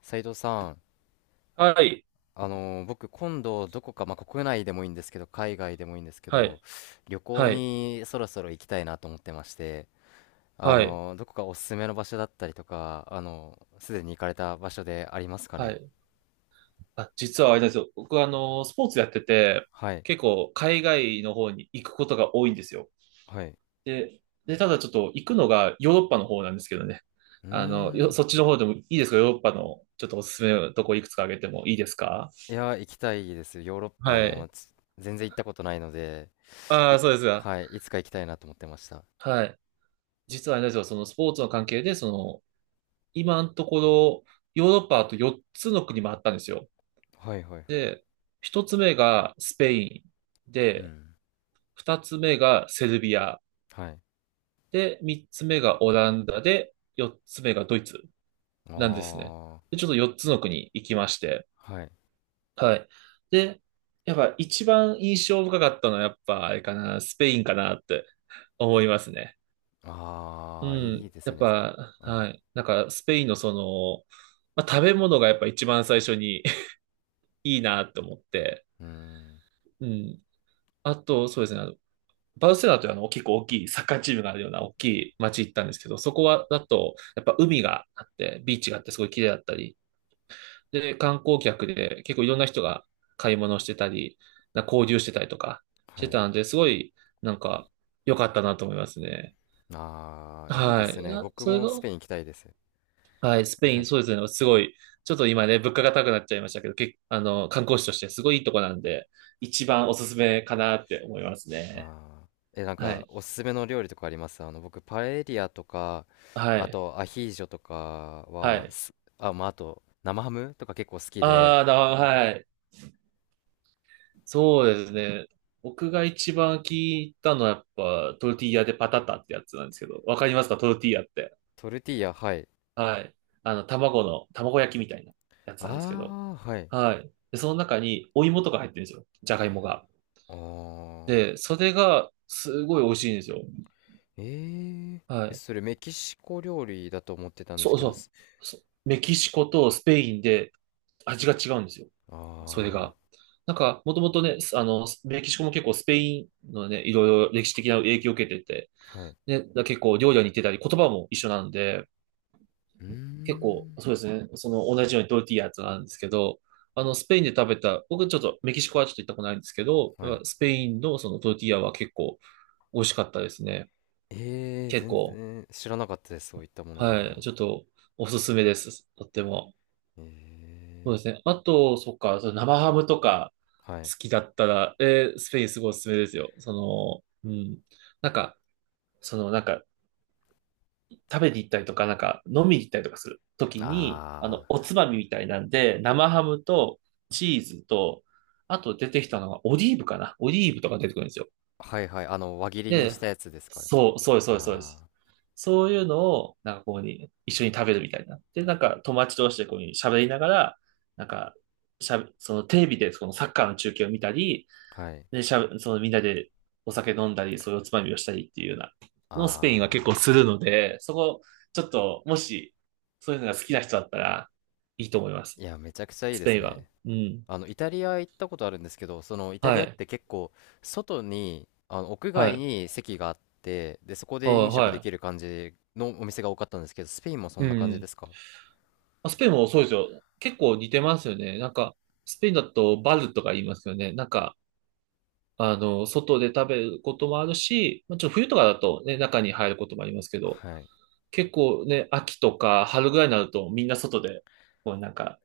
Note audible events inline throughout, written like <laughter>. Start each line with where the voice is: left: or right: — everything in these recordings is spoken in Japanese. left: 斉藤さん、
right: はい。
left: 僕今度どこか、まあ、国内でもいいんですけど海外でもいいんですけ
right: は
left: ど
right: い。
left: 旅行
right: はい。
left: にそろそろ行きたいなと思ってまして、
right: はい。
left: どこかおすすめの場所だったりとか、すでに行かれた場所でありますか
right: は
left: ね？
right: い。あ、実はあれなんですよ。僕はスポーツやってて、
left: はい
right: 結構海外の方に行くことが多いんですよ。
left: はい。
right: で、で、ただちょっと行くのがヨーロッパの方なんですけどね。
left: うー
right: あの、
left: ん。
right: そっちの方でもいいですか？ヨーロッパのちょっとおすすめのとこいくつか挙げてもいいですか？
left: いや、行きたいです。ヨーロッパ、あ
right: は
left: の
right: い。
left: ーつ全然行ったことないので、
right: あ
left: い、
right: あ、そうですが。
left: はい、いつか行きたいなと思ってました。
right: はい。実はあれなんですよ。そのスポーツの関係で、その、今のところ、ヨーロッパあと4つの国もあったんですよ。
left: はいはい。
right: で、1つ目がスペイン。
left: う
right: で、
left: ん。
right: 二つ目がセルビア。
left: はい。
right: で、三つ目がオランダで、四つ目がドイツなんですね。
left: ああ、
right: で、ちょっと四つの国行きまして。
left: はい。
right: はい。で、やっぱ一番印象深かったのはやっぱあれかな、スペインかなって思いますね。う
left: ああ、いいいい
right: ん。
left: で
right: や
left: す
right: っ
left: ね。
right: ぱ、
left: はい。
right: はい。なんかスペインのその、まあ、食べ物がやっぱ一番最初に <laughs> いいなって思って。
left: うーん。
right: うん。あと、そうですね。バルセロナというあの結構大きいサッカーチームがあるような大きい街行ったんですけど、そこはだとやっぱ海があって、ビーチがあってすごい綺麗だったり、で、観光客で結構いろんな人が買い物してたり、な交流してたりとかし
left: は
right: て
left: い。
right: たんで、すごいなんか良かったなと思いますね。
left: ああ、いいで
right: は
left: す
right: い。
left: ね。
right: あ
left: 僕
right: それ
left: も
right: が、
left: スペイン行きたいです。
right: はい、スペイン、そうですね、すごい、ちょっと今ね、物価が高くなっちゃいましたけど、あの、観光地としてすごいいいとこなんで、一番おすすめかなって思いますね。
left: ああ。え、なん
right: は
left: か、
right: い。
left: おすすめの料理とかあります？僕、パエリアとか、
right: は
left: あ
right: い。
left: と、アヒージョとか
right: は
left: は、
right: い。
left: あ、まあ、あと、生ハムとか結構好きで、
right: ああ、はい。そうですね。僕が一番聞いたのはやっぱトルティーヤでパタタってやつなんですけど、わかりますかトルティーヤって？
left: トルティーヤ、はい。
right: はい。あの、卵焼きみたいなやつなんですけど。
left: ああ、はい。
right: はい。で、その中にお芋とか入ってるんですよ。じゃがいもが。
left: あ
right: で、
left: あ。
right: それがすごい美味しいんですよ。
left: えー、
right: は
left: え、
right: い。
left: それメキシコ料理だと思ってたんで
right: そ
left: す
right: う
left: けど、
right: そう。そメキシコとスペインで味が違うんですよ。
left: あ
right: それ
left: あ、
right: が。なんか、もともとね、あの、メキシコも結構スペインのね、いろいろ歴史的な影響を受けてて、
left: はい。
right: ね、だ結構料理に似てたり、言葉も一緒なんで、
left: うー
right: 結構、
left: ん。
right: そうですね、その同じようにトルティーヤとかなんですけど、あの、スペインで食べた、僕ちょっとメキシコはちょっと行ったことないんですけど、
left: はい。
right: スペインのそのトルティーヤは結構美味しかったですね。
left: えー、
right: 結
left: 全
right: 構、
left: 然知らなかったです。そういったものがある
right: は
left: の。
right: い、ちょっとおすすめです。とっても。そう
left: え
right: で
left: え。
right: すね。あと、そっか、その生ハムとか
left: はい。
right: 好きだったら、スペインすごいおすすめですよ。その、うん。なんか、なんか、食べに行ったりとか、なんか飲みに行ったりとかするときに、あ
left: あ
right: の、おつまみみたいなんで、生ハムとチーズと、あと出てきたのがオリーブかな。オリーブとか出てくるんですよ。
left: あ、はいはい。あの、輪切りにし
right: で、
left: たやつですか？
right: そう、そうです、そうです、そうです。
left: あ
right: そういうのを、なんかこうに、一緒に食べるみたいな。で、なんか友達同士でこうに喋りながら、なんか、しゃべ、そのテレビでそのサッカーの中継を見たり、
left: あ、はい。
right: で、しゃぶ、そのみんなでお酒飲んだり、そういうおつまみをしたりっていうような、のをスペインは結構
left: あ
right: す
left: あ、
right: るので、そこ、ちょっと、もし、そういうのが好きな人だったら、いいと思います。
left: いや、めちゃくちゃいい
right: ス
left: で
right: ペ
left: す
right: インは。
left: ね。
right: うん。
left: イタリア行ったことあるんですけど、イタ
right: は
left: リアっ
right: い。
left: て結構、外に、屋
right: は
left: 外
right: い。
left: に席があって、で、そこ
right: あ
left: で飲食でき
right: は
left: る感じのお店が多かったんですけど、スペインもそ
right: い。う
left: んな感じで
right: ん。
left: すか？
right: まあスペインもそうですよ。結構似てますよね。なんか、スペインだとバルとか言いますよね。なんか、あの、外で食べることもあるし、まあ、ちょっと冬とかだとね、中に入ることもありますけど、
left: はい。
right: 結構ね、秋とか春ぐらいになるとみんな外で、こうなんか、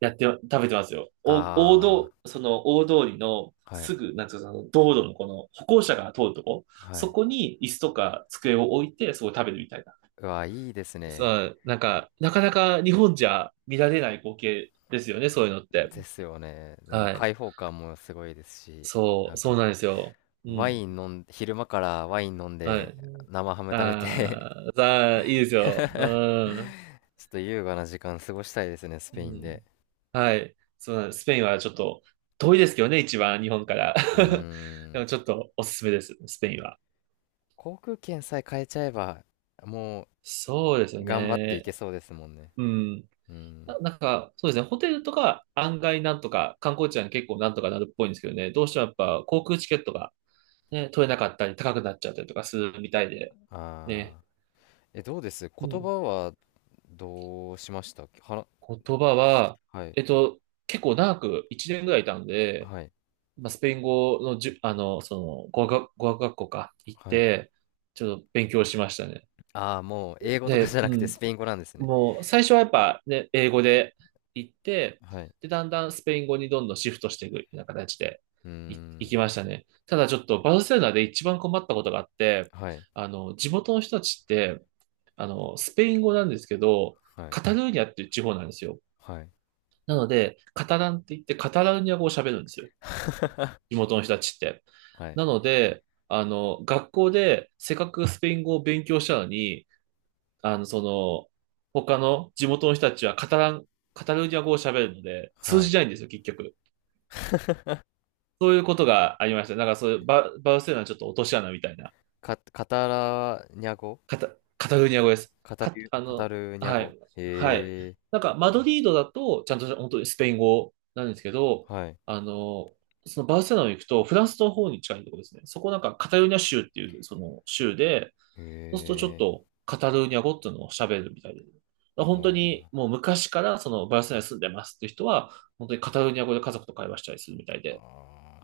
right: やって、食べてますよ。お、大
left: あ
right: 道、その大通りの
left: あ、は
right: す
left: い。
right: ぐ、なんていうか、その道路のこの歩行者が通るとこ、
left: は
right: そ
left: い。
right: こに椅子とか机を置いて、そこで食べるみたいな。
left: うわ、いいですね。
right: さあ、なんか、なかなか日本じゃ見られない光景ですよね、そういうのって。
left: ですよね。でも、
right: はい。
left: 開放感もすごいですし、
right: そ
left: な
right: う、
left: ん
right: そう
left: か、
right: なんですよ。う
left: ワ
right: ん。
left: イン飲ん、昼間からワイン飲ん
right: は
left: で、
right: い。
left: 生ハム食べて
right: ああ、さあ、いいです
left: <laughs>
right: よ。うん。
left: ちょっと優雅な時間過ごしたいですね、ス
right: う
left: ペインで。
right: ん。はい。そうなんです。スペインはちょっと遠いですけどね、一番日本から。
left: うー
right: <laughs> で
left: ん。
right: もちょっとおすすめです、スペインは。
left: 航空券さえ変えちゃえば、も
right: そうですよ
left: う頑張っていけ
right: ね。
left: そうですもんね。
right: うん。
left: うん。
right: なんか、そうですね。ホテルとか案外なんとか、観光地は結構なんとかなるっぽいんですけどね。どうしてもやっぱ航空チケットがね、取れなかったり高くなっちゃったりとかするみたいで。ね。
left: ああ。え、どうです、
right: う
left: 言
right: ん。
left: 葉は？どうしましたはな、
right: 言葉は、
left: はい。
right: えっと、結構長く1年ぐらいいたんで、
left: はい。
right: まあ、スペイン語のじゅ、あの、その、語学学校か、行っ
left: はい。
right: て、ちょっと勉強しましたね。
left: ああ、もう英語とかじ
right: で、
left: ゃな
right: う
left: くて
right: ん、
left: スペイン語なんですね。
right: もう、最初はやっぱね、英語で行って、
left: はい。
right: で、だんだんスペイン語にどんどんシフトしていくような形で
left: うー
right: 行
left: ん。
right: きましたね。ただちょっと、バルセロナで一番困ったことがあって、
left: はい。
right: あの、地元の人たちって、あの、スペイン語なんですけど、
left: はい。
right: カタルーニャっていう地方なんですよ。
left: はい。
right: なので、カタランって言って、カタルーニャ語を喋るんですよ。地元の人たちって。
left: はい。
right: なので、あの、学校でせっかくスペイン語を勉強したのに、あの、その、他の地元の人たちはカタラン、カタルーニャ語を喋るので、通
left: はい。
right: じないんですよ、結局。そういうことがありました。なんかそういうバ、バルセロナちょっと落とし穴みたいな。
left: カタラニャ語、
right: カタ、カタルーニャ語です。か、あ
left: カタ
right: の、
left: ルニャ
right: は
left: 語。
right: い。はい。
left: へえ、
right: なんか、マドリードだと、ちゃんと本当にスペイン語なんですけど、
left: はい。
right: あの、そのバルセロナに行くと、フランスの方に近いところですね。そこなんか、カタルーニャ州っていう、その州で、そうするとちょっ
left: へえ、
right: と、カタルーニャ語っていうのを喋るみたいで
left: は
right: 本当に、もう昔から、その、バルセロナに住んでますっていう人は、本当にカタルーニャ語で家族と会話したりするみたいで、や
left: あ。
right: っ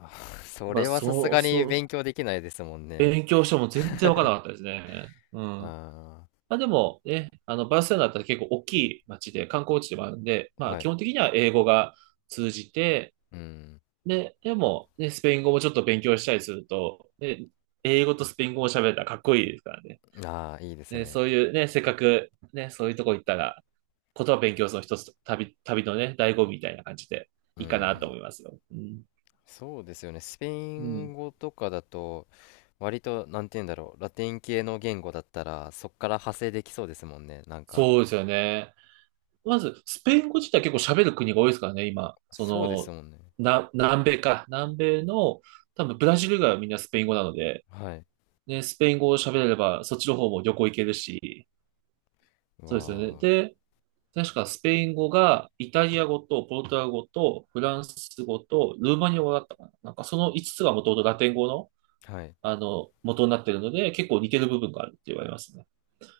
left: あー <laughs> そ
right: ぱ、
left: れはさす
right: そう、
left: がに
right: そう、
left: 勉強できないですもんね。
right: 勉強しても全然わからなかったですね。うん。
left: あ
right: まあでもね、あの、バルセロナだったら結構大きい街で、観光地でもあるんで、ま
left: あ、
right: あ
left: は
right: 基
left: い。
right: 本的には英語が通じて、
left: うん。
right: で、でも、ね、スペイン語もちょっと勉強したりすると、で、英語とスペイン語を喋れたらかっこいいですからね。
left: ああ、いいです
right: ね
left: ね。
right: そういうね、せっかくね、そういうとこ行ったら、言葉勉強するの一つ、旅のね、醍醐味みたいな感じで
left: う
right: いいかなと
left: ん。
right: 思いますよ。うん。
left: そうですよね。スペイ
right: う
left: ン
right: ん。
left: 語とかだと、割と、なんて言うんだろう。ラテン系の言語だったら、そっから派生できそうですもんね。なんか、
right: そうですよね。まず、スペイン語自体結構喋る国が多いですからね、今。
left: そうですもんね。
right: 南米か。南米の、多分ブラジル以外はみんなスペイン語なので、
left: はい。
right: ね、スペイン語を喋れれば、そっちの方も旅行行けるし、そうですよね。
left: わ
right: で、確かスペイン語が、イタリア語と、ポルトガル語と、フランス語と、ルーマニア語だったかな。なんかその5つがもともとラテン語の、
left: あ、はい。
right: 元になってるので、結構似てる部分があるって言われますね。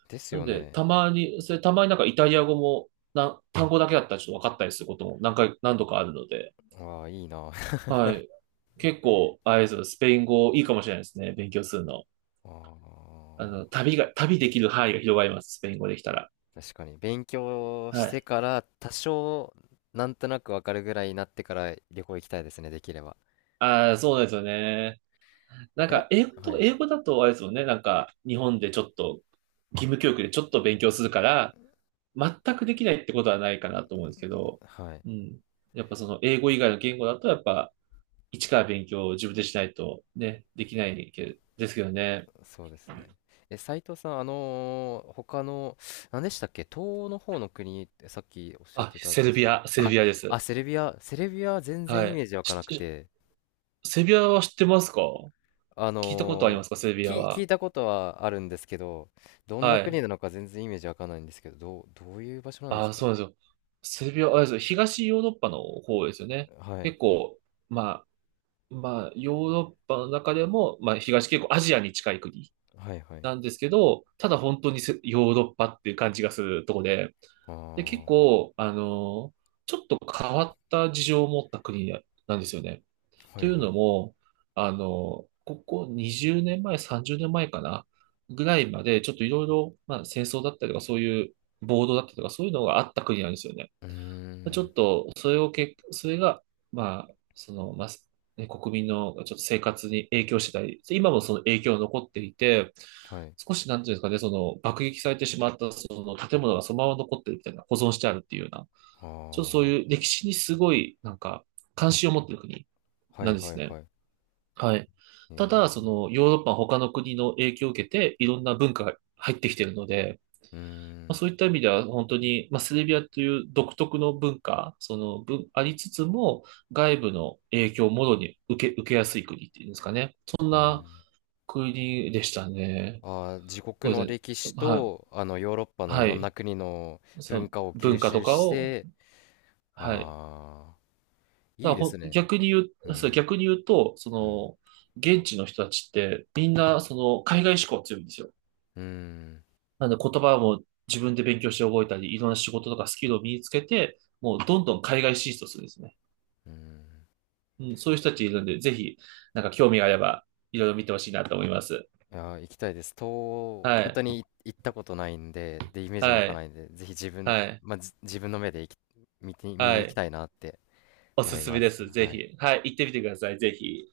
left: です
right: なの
left: よ
right: で、
left: ね。
right: たまに、なんかイタリア語も、単語だけだったらちょっと分かったりすることも何度かあるので、
left: わあ、いいな。
right: はい。結構、あれですよ、スペイン語いいかもしれないですね。勉強するの。
left: あー、
right: 旅できる範囲が広がります。スペイン語できたら。
left: 確かに勉強し
right: は
left: て
right: い。
left: から多少なんとなくわかるぐらいになってから旅行行きたいですね、できれば。
right: ああ、そうなんですよね。なん
left: や
right: か、
left: はい
right: 英語だとあれですもんね。なんか、日本でちょっと、義務教育でちょっと勉強するから、全くできないってことはないかなと思うんですけど、
left: はい。
right: うん。やっぱその英語以外の言語だと、やっぱ、一から勉強を自分でしないとね、できないけどですけどね。
left: そうですね。え、斉藤さん、他の何でしたっけ、東欧の方の国ってさっきおっしゃっ
right: あ、
left: てたんですけど。
right: セル
left: あ
right: ビアです。
left: あ、セルビア、セルビアは全然
right: は
left: イメ
right: い。
left: ージ湧かなくて、
right: セルビアは知ってますか？
left: あ
right: 聞いたことありま
left: の
right: すかセルビア
left: 聞
right: は？
left: いたことはあるんですけど、どんな
right: はい。
left: 国なのか全然イメージ湧かないんですけど、どういう場所なんです
right: あ、
left: か？
right: そうなんですよ。セルビア、あれですよ。東ヨーロッパの方ですよね。
left: はい。
right: 結構、ままあ、ヨーロッパの中でも、まあ、東結構アジアに近い国
left: はい。はい。
right: なんですけど、ただ本当にヨーロッパっていう感じがするとこで、
left: あ
right: で、結
left: あ、
right: 構、ちょっと変わった事情を持った国なんですよね。
left: は
right: とい
left: い
right: う
left: は
right: の
left: い。
right: も、あの、ここ20年前、30年前かな、ぐらいまで、ちょっといろいろ、まあ、戦争だったりとか、そういう暴動だったりとか、そういうのがあった国なんですよね。
left: うー
right: ちょ
left: ん、
right: っと、それが、まあ、その、まあ、ね、国民のちょっと生活に影響してたり、今もその影響が残っていて、
left: はい。
right: 少しなんていうんですかね、その爆撃されてしまったその建物がそのまま残ってるみたいな、保存してあるっていうような、
left: あ
right: ちょっとそう
left: あ、
right: いう歴史にすごい、なんか、関心を持ってる国
left: は
right: な
left: い
right: んで
left: は
right: す
left: い
right: ね。
left: はい。
right: はい。
left: え
right: ただ、そ
left: え、
right: の、ヨーロッパ他の国の影響を受けて、いろんな文化が入ってきてるので、
left: うー
right: まあ、
left: ん、
right: そういった意味では本当に、まあ、セルビアという独特の文化、その文、ありつつも外部の影響をもろに受けやすい国っていうんですかね。
left: うー
right: まあ、
left: ん。
right: 国でしたね。
left: ああ、自国
right: そう
left: の
right: で
left: 歴
right: すね。
left: 史
right: はい。
left: と、ヨーロッパのい
right: は
left: ろんな
right: い。
left: 国の
right: その
left: 文化を吸
right: 文化と
left: 収
right: か
left: し
right: を、
left: て、
right: はい。
left: ああ、
right: た
left: いい
right: だ
left: で
right: ほ
left: す
right: ん、
left: ね。うん、
right: 逆に言うと、そ
left: うん、
right: の、現地の人たちってみんなその海外志向強いんですよ。
left: うん、
right: なので言葉も自分で勉強して覚えたり、いろんな仕事とかスキルを身につけて、もうどんどん海外進出をするんですね。
left: うん。
right: うん、そういう人たちいるんで、ぜひ、なんか興味があれば、いろいろ見てほしいなと思います。
left: いやー、行きたいです。東欧、
right: は
left: 本当
right: い、
left: に行ったことないんで、で、イメージも湧
right: は
left: か
right: い、
left: ないんで、ぜひ自分の、
right: はい、
left: まあ、自分の目で見て、見
right: は
left: に行き
right: い。
left: たいなって
right: お
left: 思
right: す
left: い
right: すめ
left: ま
right: で
left: す。
right: す。ぜ
left: はい。
right: ひ。はい、行ってみてください。ぜひ。